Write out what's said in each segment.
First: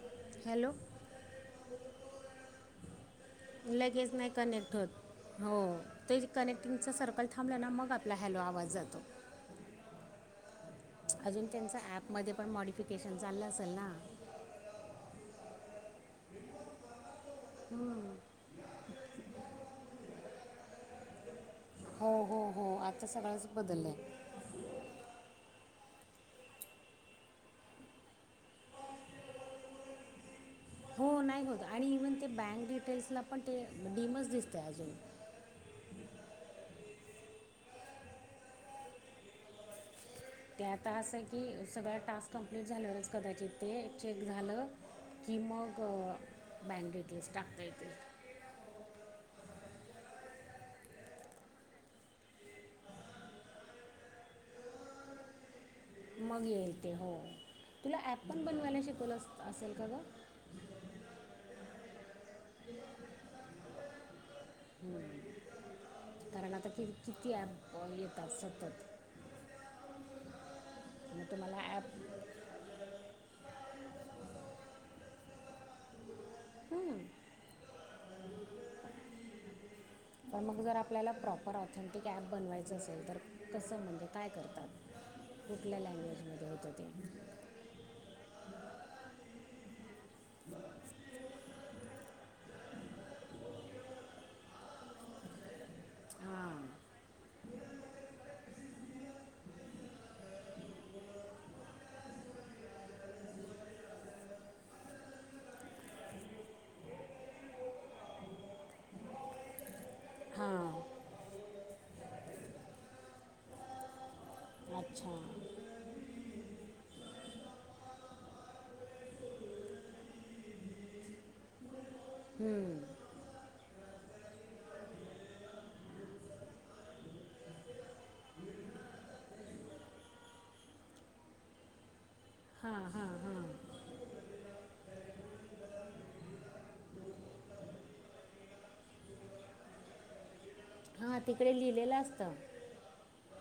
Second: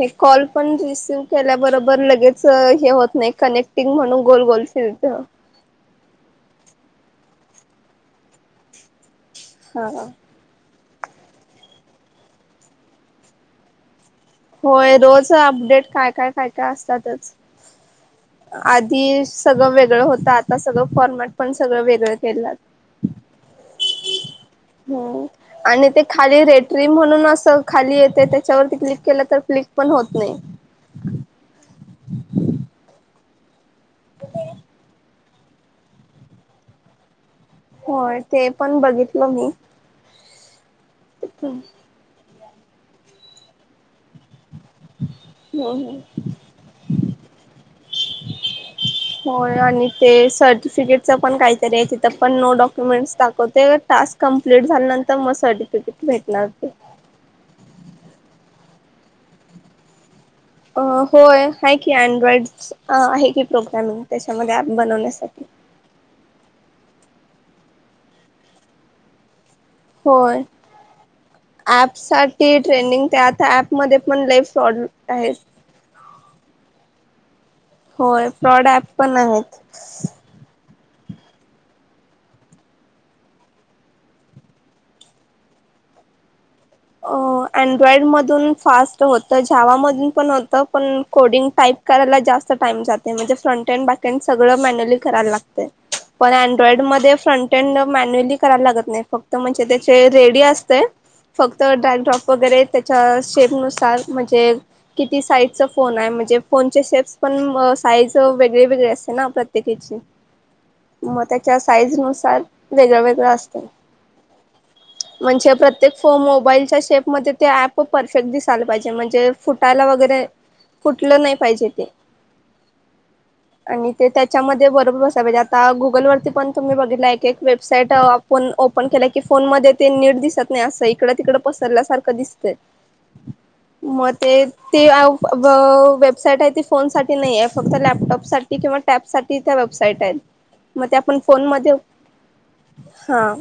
हे कॉल पण hello receive केल्याबरोबर लगेच हे होत नाही. कनेक्टिंग लगेच म्हणून नाही गोल-गोल कनेक्ट होत फिरतो. हित. हो ते कनेक्टिंगचं सर्कल थांबल्या ना मग आपला हॅलो आवाज जातो. हा. हा. अजून त्यांचा ऍप मध्ये पण मॉडिफिकेशन चाललं असेल ना. होय रोज अपडेट काय-काय-काय-काय असतातच. आधी सगळं वेगळं होतात. सगळ फॉनरमेट. पण सगळं हो वेगळं हो केलं हो आता सगळंच बदललं आहे हम्. आणि ते खाली रेटरी म्हणून असं खाली येते त्याच्यावरती क्लिक केलं. तर फ्लिक पण होत नाही. हो नाही होत आणि इव्हन ते बँक डिटेल्सला पण ते डीमच दिसते अजून होय ते पण बघितलं मी. ते आता असं की हम्म सगळ्या टास्क कंप्लीट झाल्यावरच कदाचित ते चेक झालं. कि मग हम्म बँकेेततील टाकता येतील. होय आणि ते सर्टिफिकेटचं पण काहीतरी आहे. तिथं पण नो डॉक्युमेंट्स दाखवते. टाक कमप्लीट झाल्या नंतर मग सर्टिफिकेट. मग येल ते हो तुला ॲप पण बनवायला शिकवलं असेल का ग. अ होय. आहे की अँड्रॉइड आहे की. प्रोग्रामिंग त्याच्यामध्ये अप बनवण्यासाठी. कारण आता किती ऍप येतात सतत. होय. मग तुम्हाला ॲप साठी ट्रेंडिंग साठी ते आता ॲप मध्ये पण. लईफ फ्रॉड आहे. हा [unintelligible] होय फ्रॉड ऍप पण आहेत. पण मग जर आपल्याला प्रॉपर ऑथेंटिक ॲप बनवायचं असेल तर कसं म्हणजे काय करतात. कुठल्या लँग्वेज मध्ये हो. अ अनड्रॉइड मधून फास्ट होत. जेवामधून. पणहोत पण कोडिंग टाईप. करायला जास्त टाइम जातो. म्हणजे फ्रंटँ अँड बॅकंड सगळं मॅन्युली करायला लागत. पण अनड्रॉइड मध्ये फ्रंटेड मॅन्युअली करायला लागत नाही फक्त म्हणजे त्याचे रेडी असते फक्त ड्रॉईंन ड्रॉप वगैरे त्याच्या शेपनुसार म्हणजे किती साईजचा फोन आहे म्हणजे फोनचे शेप्स पण साईज वेगळे-वेगळे असते ना प्रत्येक हेचि हां मग त्याच्या साईजनुसार वेगळं-वेगळं असतं. अच्छा म्हणजे प्रत्येक मोबाईलच्या शेपमध्येध्ये ते ऍप परफेक्ट दिसायला पाहिजे म्हणजे फुटायला वगैरे कुठलं नाही पाहिजे ते हम्म आणि ते त्याच्यामध्ये बरोबर बसाय पाहिजे आता गुगल वरती पण तुम्ही बघितला एक एक वेबसाईट आपण ओपन केल की फोन मध्ये ते नीट दिसत नाही अस इकड तिकड पसरल्यासारखं दिसतंय हां हां मग ते ते वेबसाईट आहे ती फोन साठी नाही आहे फक्त लॅपटॉप साठी किंवा टॅब साठी वेबसाईट आहेत मग ते हा तिकडे लिहिलेलं असतं हा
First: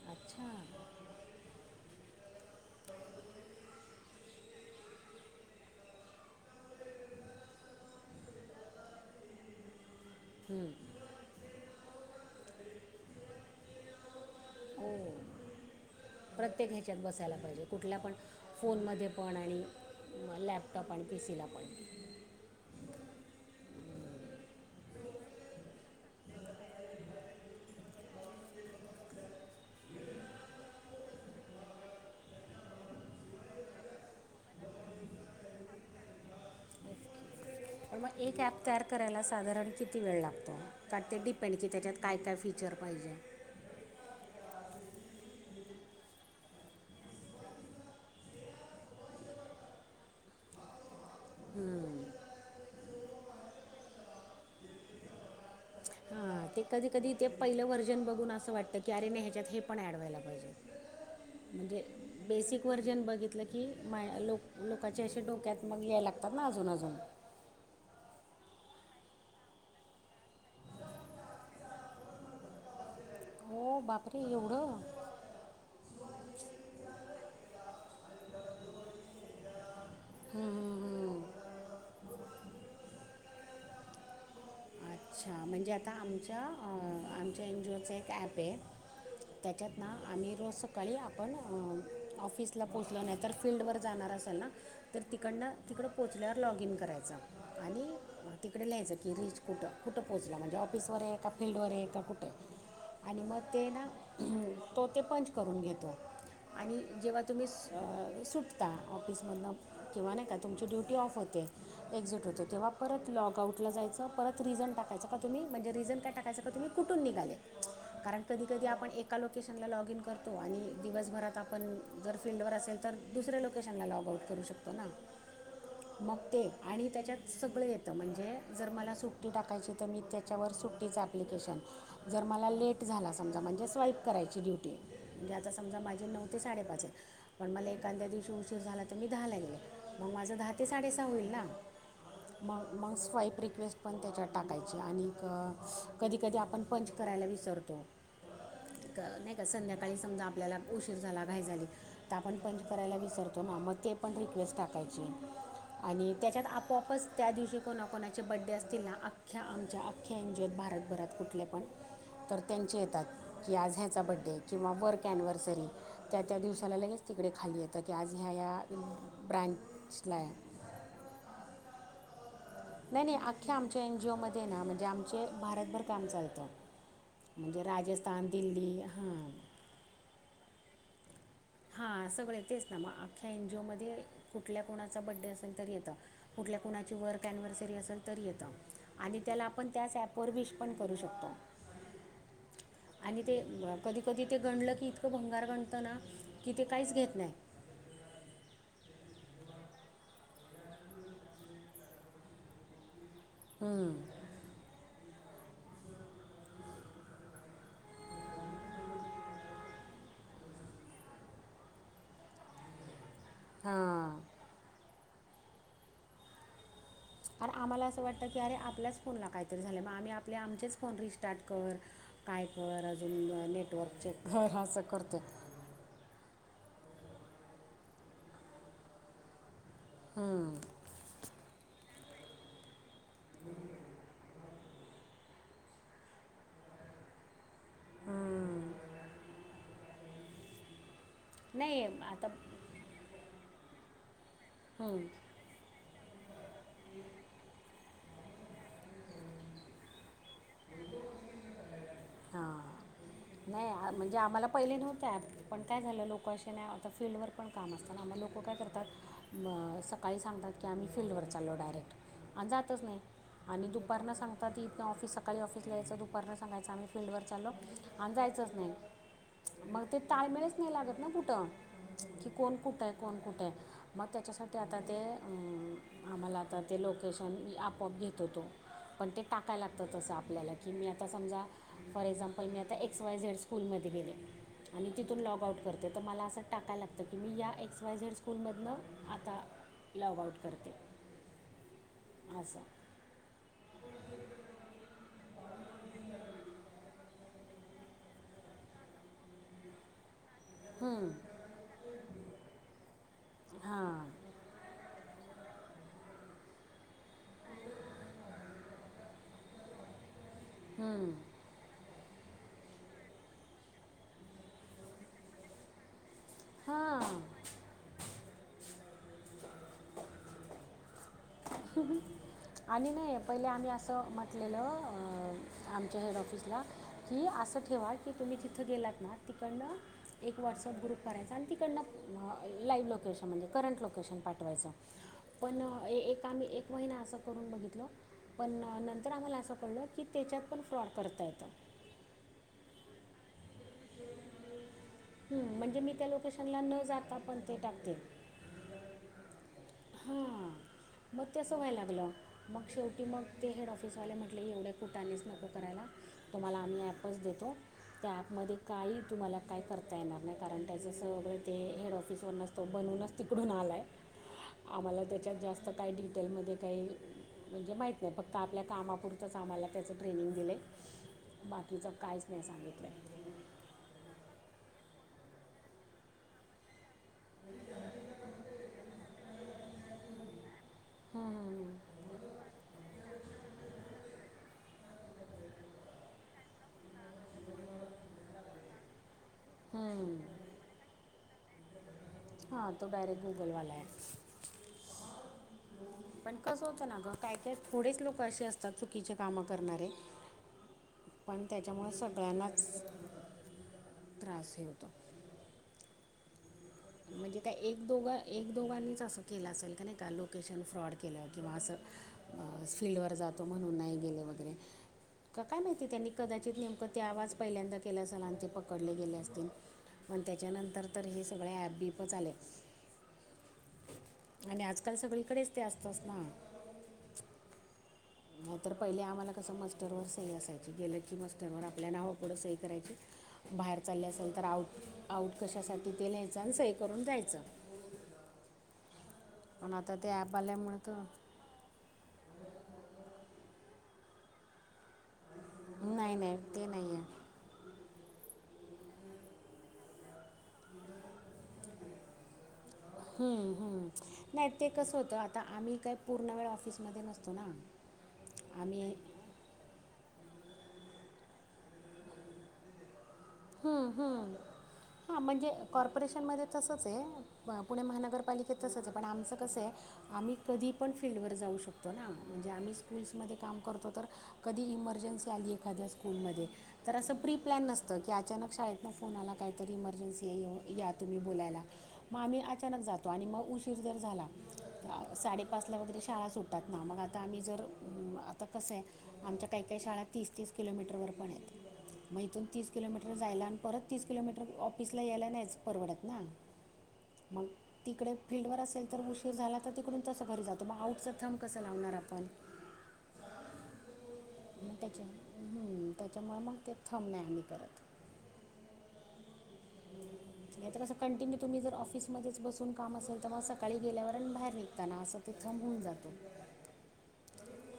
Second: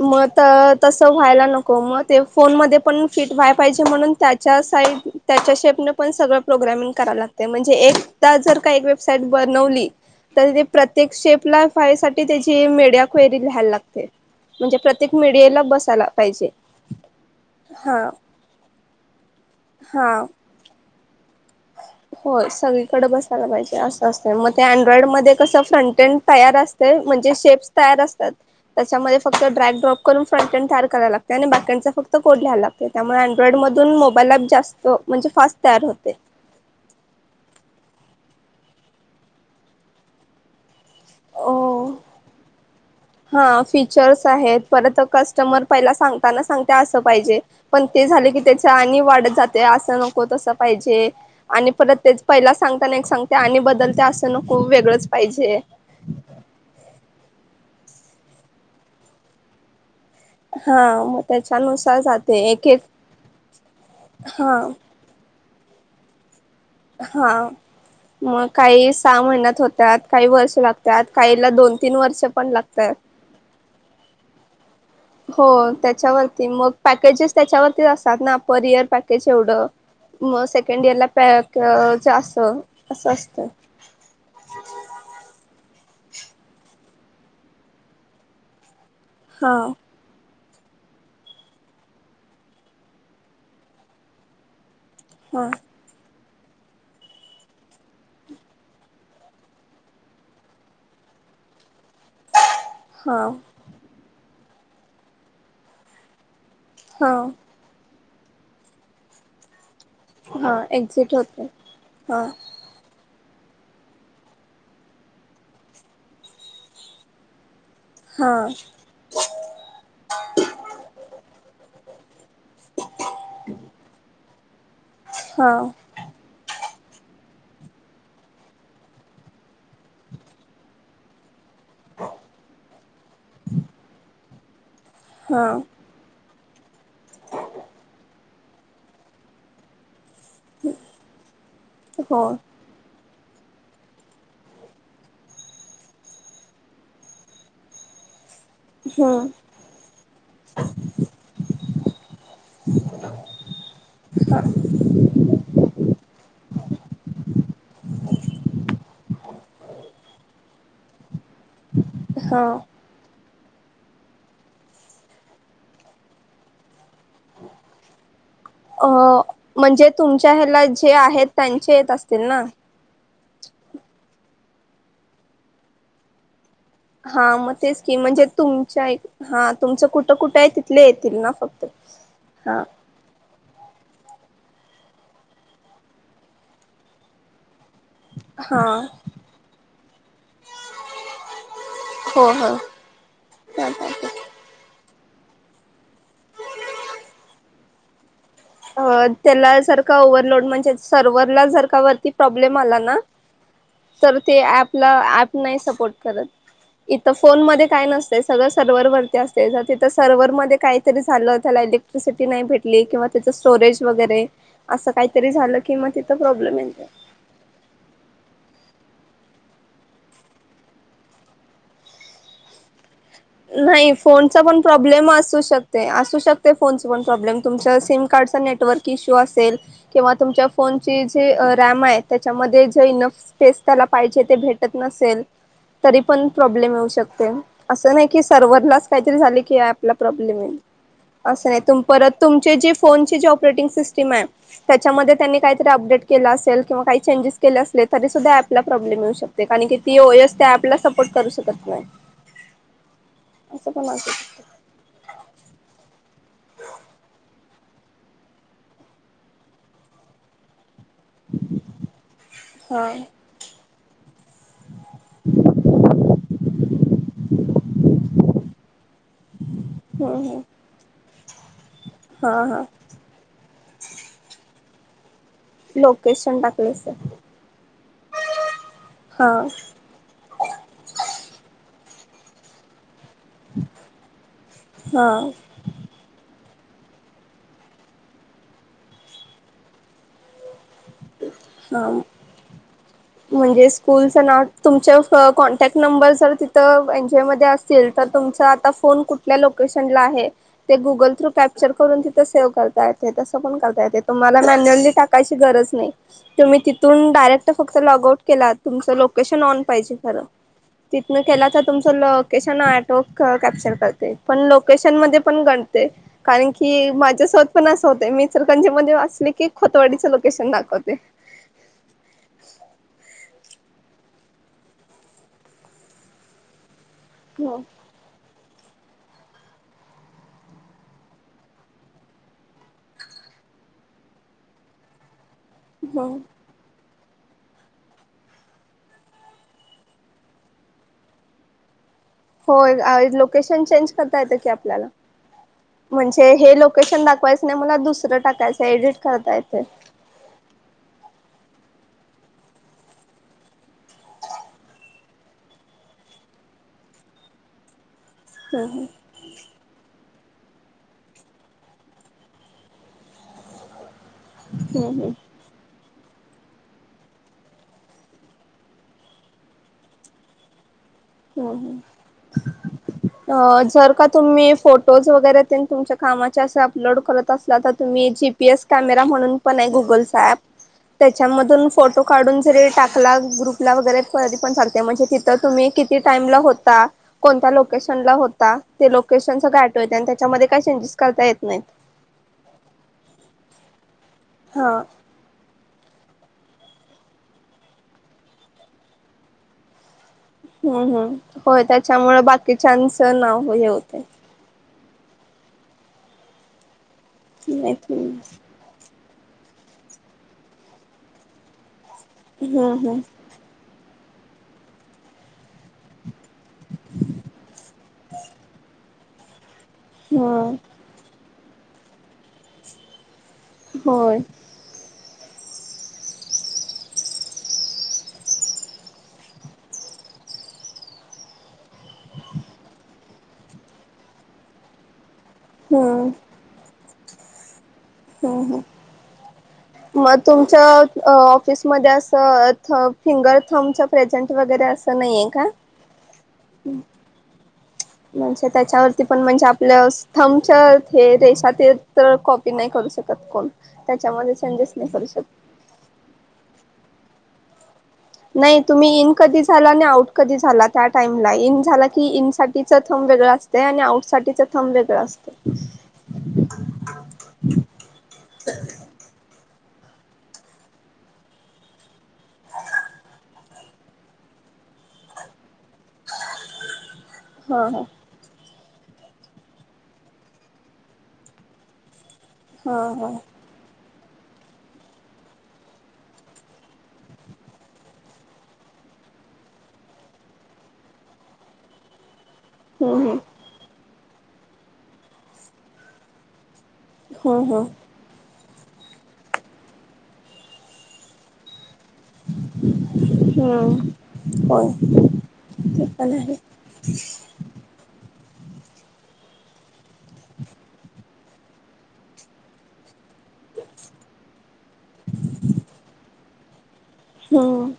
मत अच्छा तस व्हायला नको मग ते फोन मध्ये पण फिट व्हाय पाहिजे म्हणून त्याच्या साईड त्याच्या शेपने पण सगळ प्रोग्रामिंग कराव लागतेय म्हणजे एकदा जर का वेसाईट बनवली तर ते हं. प्रत्येक शेपलासाठी त्याची मीडिया क्युरी लिहायला लागते म्हणजे हो प्रत्येक मीडियाला बस प्रत्येक ह्याच्यात बसायला पाहिजे कुठल्या हा पण फोनमध्ये पण आणि हा मग लॅपटॉप आणि पीसी ला पण होय सगळीकडे बसायला पाहिजे असं असं मग ते अँड्रॉइड मध्ये कसं फ्रंटेंड तयार असते म्हणजे शेप्स तयार असतात त्याच्यामध्ये फक्त ड्रगड्रॉप करून फ्रंटड तयार कराय लागते आणि बॅकडचा फक्त कोड लिहायला लागतोय त्यामुळे अँड्रइड मधून मोबाईल जास्त म्हणजे फास्ट तयार होते पण मग एक ऍप तयार करायला साधारण किती वेळ लागतो कार ते अ डिपेंड की त्याच्यात काय काय फीचर पाहिजे हा फीचर्स आहेत परत कस्टमर पहिला सांगताना सांगतेय आस पाहिजे पण ते झालं की त्याचा आणि वाढ अस नको तस पाहिजे आणि परत ते पहिला सांगताना सांगते आणि बदल खूप वेगळंच पाहिजे हा ते कधी कधी ते पहिलं व्हर्जन बघून असं वाटतं की अरे न ह्याच्यात हे पण ऍडवा्हाय लागत हा मग म्हणजे त्याच्यानुसार जाते बेसिक एक एक व्हर्जन बघितलं की माय हा लोक लोकाचे असे डोक्यात मग याय लागतात ना अजून अजून हा मग काही सहा महिन्यात होत्यात काही वर्ष लागत्यात काहीला दोन तीन वर्ष पण लागत्यात हो बापरे एवढं हो त्याच्यावरती मग पॅकेजेस त्याच्यावरती अस ना पर इयर पॅकेज एवढं मग सेकंड इयर ला पॅकच अस असं असत अच्छा म्हणजे आता आमच्या आमच्या एन जीओचं एक ॲप आहे हां त्याच्यात ना आम्ही रोज सकाळी आपण ऑफिसला पोचल नाही तरर फिल््डवर जाणार असेल ना तर हां तिकडनं तिकडं पोचल्यावर लॉग इन करायचं आणि तिकडे लिहायचं की रीच कुठं कुठं पोचला म्हणजे ऑफिसवर आहे का फिल्डवर आहे का कुठे आहे आणि हां मग ते ना तो ते पंच करून घेतो आणि जेव्हा हां तुम्ही स सुटता ऑफिसमधन किंवा नाही का हां तुमची ड्युटी एक्झिट ऑफ होते हां एक्झिट होत तेव्हा परत लॉग आउटला जायचं परत रिझन टाकायचं का तुम्ही म्हणजे रिझन काय टाकायं का तुम्ही कुठून निघाले कारण कधी हां कधी आपण एका लोकेशनला लॉग इन करतो आणि दिवसभरात आपण जर फिल््डवर असेल तर दुसऱ्या लोकेशनला लॉगआउट करू शकतो ना हां मग ते आणि त्याच्यात सगळं येतं म्हणजे जर मला सुट्टी टाक कायची तर मी त्याच्यावर सुट्टीचं ॲप्लिकेशन जर मला लेट झाला समजा म्हणजे स्वाईप करायची ड्युटी म्हणजे आता हां समजा माझे न ते साडेपाच आहे पण मला एखाद्या दिवशी उशीर झाला तर मी दहा लागेले मग माझं दहा ते साडेसहा होईल ना हो मग मग स्वाईप रिक्वेस्ट पण त्याच्यात टाकायची आणि कधी कधी आपण पंच करायला विसरतो हां नाही का संध्याकाळी समजा आपल्याला उशीर झाला घाय झाली तर आपण पंच करायला विसरतो ना मग ते पण रिक्वेस्ट टाकायची आणि त्याच्यात आपोआपच त्या दिवशी कोणा कोणाचे बड्डे असतील ना आमच्या अख्ख्या एन जी आहेत भारतभरात कुठले पण तर हां त्यांचे येतात की आज ह्याच चा बड्डे किंवा वर्क ॲनिव्हर्सरी त्या त्या दिवसाला लगेच तिकडे खाली येतं की आज ह्या या अ म्हणजे ब्रँडसला आहे त ना नाही नाही अख्ख्या आमच्या एनजीओ मध्ये ना म्हणजे आमचे भारतभर काम चालतं हा मग म्हणजे तेच ककी म्हणजे राजस्थान दिल्ली तुमच्या हां हा तुमचं कुठं कुठं आहे तिथले येतील ना फक्त हा सगळ हा तेच ना मग अख्ख्या एन जीओ मध्ये कुठल्या कोणाचा बड्डे असेल तर येत कुठल्या कोणाची वर कॅनव्हस अस त येत हा आणि त्या आपण त्या पवर विश पण करू शकतो हो हो आणि ते कधी कधी ते गणलं की भंगार बणत ना कि ते काहीच घेत नाही अ त्याला जर का ओव्हरलोड म्हणजे सर्वर्हरला जर का वरती प्रॉब्लेम आला ना तर ते पला ऍप नाही सपोर्ट करत इथं फोनमध्ये काय नसत सगळं सर्व्हरवररती असते तिथं सर्व्हर मध्ये काहीतरी झालं त्या लेक्ट्रसटी नाही भेटली किं त्यािच स्टोरेज हां वगैरे असं काहीतरी झालं की मग तिथ प्रॉब्लेम य अर आम्हाला असं वाटतं की अरे आपल्याच फोनला काहीतरी झालं मग आम्ही आपले आमचेच फोन रिस्टार्ट कर काय पळ नाही फोनचा पण प्रॉब्लेम करतो असू शकते असू शकते ते फोन पण प्रॉब्लेम तुमच्या सिम कार्डचा नेटवर्क इश्यू असेल किंवा तुमच्या फोनची जी रॅम आहे त्याच्यामध्ये जे इनफ स्पेस त्याला पाहिजे ते भेट तरी पण प्रब्लेम येऊ शक अस नाही की सर्वरलाच काहीतरी झाले की आपला प्रॉब्लेम आहे असं नाही त परत तुमचे जी फोनची जे ऑपरेटिंग सिस्टीम आहे हं. त्याच्यामध्ये त्यांनी काहीतरी अपडेट केलं असेल किंवा काही चेंजेस केले असले तरी सुद्धा पला प्रॉब्लेम मिळऊ शकते कार की ती ओ एस ते आपला सपोर्ट करू शकत नाही असं पण नाही असू म्हणजे शकतं आम्हाला पहिले नव्हते पण काय झालं लोके नाही आता फीलल्डवर पण काम असतात आम लोक काय करतात सकाळी सांगतात की आम्ही फीलल्डवर चालो डायेक्ट आणि जातच हा नाही आणि दुपारन सांगत तीथ ऑफिस सकाळी ऑफिसला यायचं दुपारला सांगायचं आम्ही फील्डवर चालो आणि जायचंच नाही मग ते हम्म हम्म ताळमेळच नाही लागत ना कुठं कि हा कोण हा कुठे आहे कोण कुठे आहे मग त्याच्यासाठी आता ते आम्हाला लोकेशन आता ते टाकलंस तर लोकेशन आपआप घेत होतो पण ते हा टाकायला लागतं तसं आपल्याला की मी आता समजा फॉर एक्झाम्पल मी आता एक एक्स वाय झेड स्कूलमध्ये गेले आणि हा तिथून लॉगआउट करते तर मला असं टाकायला लागतं की मी या एक्स वायझेड स्कूलमधनं आता लॉगआउट करते हा असं म्हणजे स्कूलच नाव तुमच्या क कॉन्टॅक्ट नंबर जर तिथं एन जी ओमध्ये असतील तर तुमचा आता फोन कुठल्या लोकेशनला आहे ते गुगल थ्रू कॅप्चर करून तिथं सेव्ह करता येते तसं पण करता येते तुम्हाला मॅन्युअली टाकायची गरज नाही तुम्ही तिथून डायरेक्ट फक्त लॉग आउट केला तुमचं लोकेशन ऑन पाहिजे खरं तिितन केला तर तुम लोकेशन टो कॅप्चर करते पण लोकेशन मध्ये पण गडते कारण की हां माझ्यासोबत पण असं होत मी सरकंजी मध्ये वाचले की खोतवाडीचं लोकेशन लागत कते ह आणि नाही पहिले आम्ही असं म्हटलेलं आमच्या हेड ऑफिसला हि हो असं ठेवा की तुम्ही तिथ तिथं गेलात ना तिकडनं एक व्हॉट्सअप ग्रुप करायचा आणि तिकडनं लाईव्ह लोकेशन म्हणजे करंट लोकेशन पाठवायचं पण हो ए-एक एक महिना असं करून बघितलं पण नंतर आम्हाला असं कळलं की त्याच्यात पण फ्रॉड करता येतं. [inaudible] होय, लोकेशन चेंज करता येतं की आपल्याला. हं, मी त्या म्हणजे हे लोकेशनला न लोकेशन जाता पण दाखवायचं ते नाही मला टाकते दुसरं टाकायचं एडिट करता येत. हा. मग ते असं व्हाय लागलं मग शेवटी मग ते हेड ऑफिसवाले म्हटले एवढ्या कुठानेच नको करायला तुम्हाला आम्ही ऍपच देतो त्या ऍपमध्ये हम्म काही तुम्हाला काय करता येणार नाही कारण त्याचं सगळं ते हेड ऑफिसवरन बनवूनच तिकडून आलाय. हम्म हम्म आम्हाला त्याच्यात जास्त काय हॉटेलमध्ये काही म्हणजे माहीत नाही फक्त आपल्या कामापुरतंच आम्हाला त्याचं ट्रेनिंग दिलंय. हं हं.. आहे अ जर का तुम्ही फोट फोटोज वगैरे त्यां तुमच्या कामाचे असे अपलोड करत असला, तर तुम्ही जीपीएस कॅमेरा म्हणून पण आहे गुग त्योच अँप त्याच्यामधून फोटो काढून जरी टाकला ग्रुप ला वगैरे तरीपण चालतंय म्हणजे तिथ तुम्ही किती टाईम ला होता? कोणत्या लोकेशन होता? ते लोक केशण च आठवत नाहीत आणि त्याच्यामध्ये काही चेंजेस करता येत नाहीत. हा तो डायरेक्ट गूगलवाला आहे. हा पण कसं होतं ना गं, काय काय थोडेच लोकं असे असतात चुकीचे कामं करणारे. हम्म हम्म, पण होय त्याच्यामुळे सगळ्यांनाच बाकीच्यांच नाव हे होतंय. त्रास हे होतो म्हणजे काय एक माहित नाही. दोघं एक दोघांनीच असं केलं असेल का नाही, का लोकेशन फ्रॉड केलं किंवा असं अ हम्म हम्म फील्डवर जातो म्हणून नाही गेले वगैरे. का काय माहिती त्यांनी कदाचित नेमकं ते आवाज पहिल्यांदा केला असेल आणि ते पकडले गेले असतील. पण हम्म त्याच्यानंतर तर हे स डिपच आलंय, होय आणि आजकाल सगळीकडेच ते असतच ना. मग तर पहिले आम्हाला कसं मस्टरवर सही असायची, गेलं की मस्टरवर आपल्या नावा पुढं सही करायची, बा बाहेर चाललं असेल तर आऊट आऊट कशासाठी ते हम्म लिहायचं आणि सही करून जायचं. हो हो. पण आता ते मग ॲप तुमच्या आल्यामुळं तर अ ऑफिस मध्ये असं थ फिंगर थम्बचं प्रेझंट वगैरे असं नाहीेए का? नाही नाही ते नाही म्हणजे त्याच्यावरती पण म्हणजे आपल्या स थम्बच्या हे रेशा ते तळ कॉ हम्म हम्म, नाही ते चेंजेस कसं करू होतं आता शकत आम्ही काय पूर्ण वेळ ऑफिस मध्ये नसतो ना. नाही आम्ही तुम्ही इन कधी झाला आणि आऊट कधी झाला त्या टाईमला इन झाला की इन साठीचं थ असतंय आणि आउट साठीचं थम्ब वेगळं असतंय. ह म्हणजे कॉर्पोरेशनमध्ये तसंच आहे, म पुणे महानगरपालिकेत तसंच आहे, पण आमचं कसं आहे आम्ही कधी पण फील्डवर जाऊ शकतो ना, म्हणजे आम्ही स्कूल्समध्ये काम करतो तर कधी ही इम मर्जन्सी आली एखाद्या स्कूल मध्ये, तर असं प्री प्लॅन हा हा नसतं, की आ मग शाळेतनं फोन आला काहीतरी इमर्जन्सी आहे या तुम्ही बोलायला. मग आम्ही हा अचानक जातो हा आणि मग उशीर ज जर झाला, साडेपाच ला वगैरे शाळा सुटतात ना, मग आता आम्ही जर आता कसं आहे आमच्या काही काही शाळा तीस तीस किलोमीटर वर पण आहेत. मग इथून तीस किलोमीटर हम्म जायला आणि परत तीस किलोमीटर ऑफिसला यायला नाहीच परवडत ना. मग हम्म हम्म तिकडे फील्डवर असेल तर उशीर झाला तर तिकडून तसं घरी जातो, मग आउटचा थंब कसं लावणार आपण हम्म होय मग त्याच्या ते हम्म पण आहे त्याच्यामुळे मग ते थंब नाही आम्ही करत. नाय तर असं कंटिन्यू तुम्ही जर ऑफिसमध्येच बसून काम असेल तर मग सकाळी गेल्यावर अन बाहेर निघताना असं ती थंब होऊन जातं. हम्म.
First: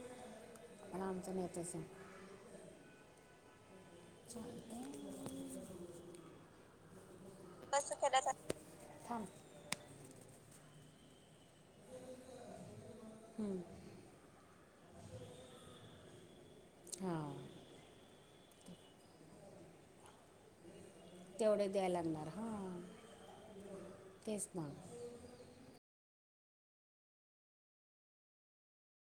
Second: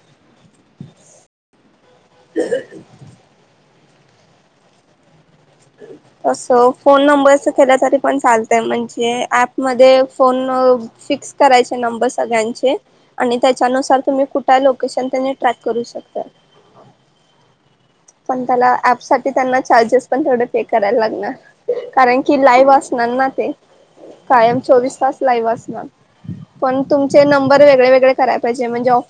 [unintelligible] [unintelligible] [unintelligible] तस फोन नंबर्स कसं घेण्यासाठी पण केलं तर चालतंय, म्हणजे थांब ऍप मध्ये फोन फिक्स करायचे नंबर सगळ्यांचे आणि त्यांच्या नुसार तुम्ही कुठ त्या लोकेशन त्यांनी ट्रॅक करू शकतात. हा. पण, त्यांना ऍप साठी त्यांना चार्जेस पण तेवढं पे करायला लागणार. तेवढे द्यायला कारण लागणार कि लाईव्ह हां असणार ना ते, तेच कायम ना चोवीस तास लाईवस असणारं. पण तुमचे नंबर वेगळे वेगळे कराय पाहिजे, म्हणजे ऑफिस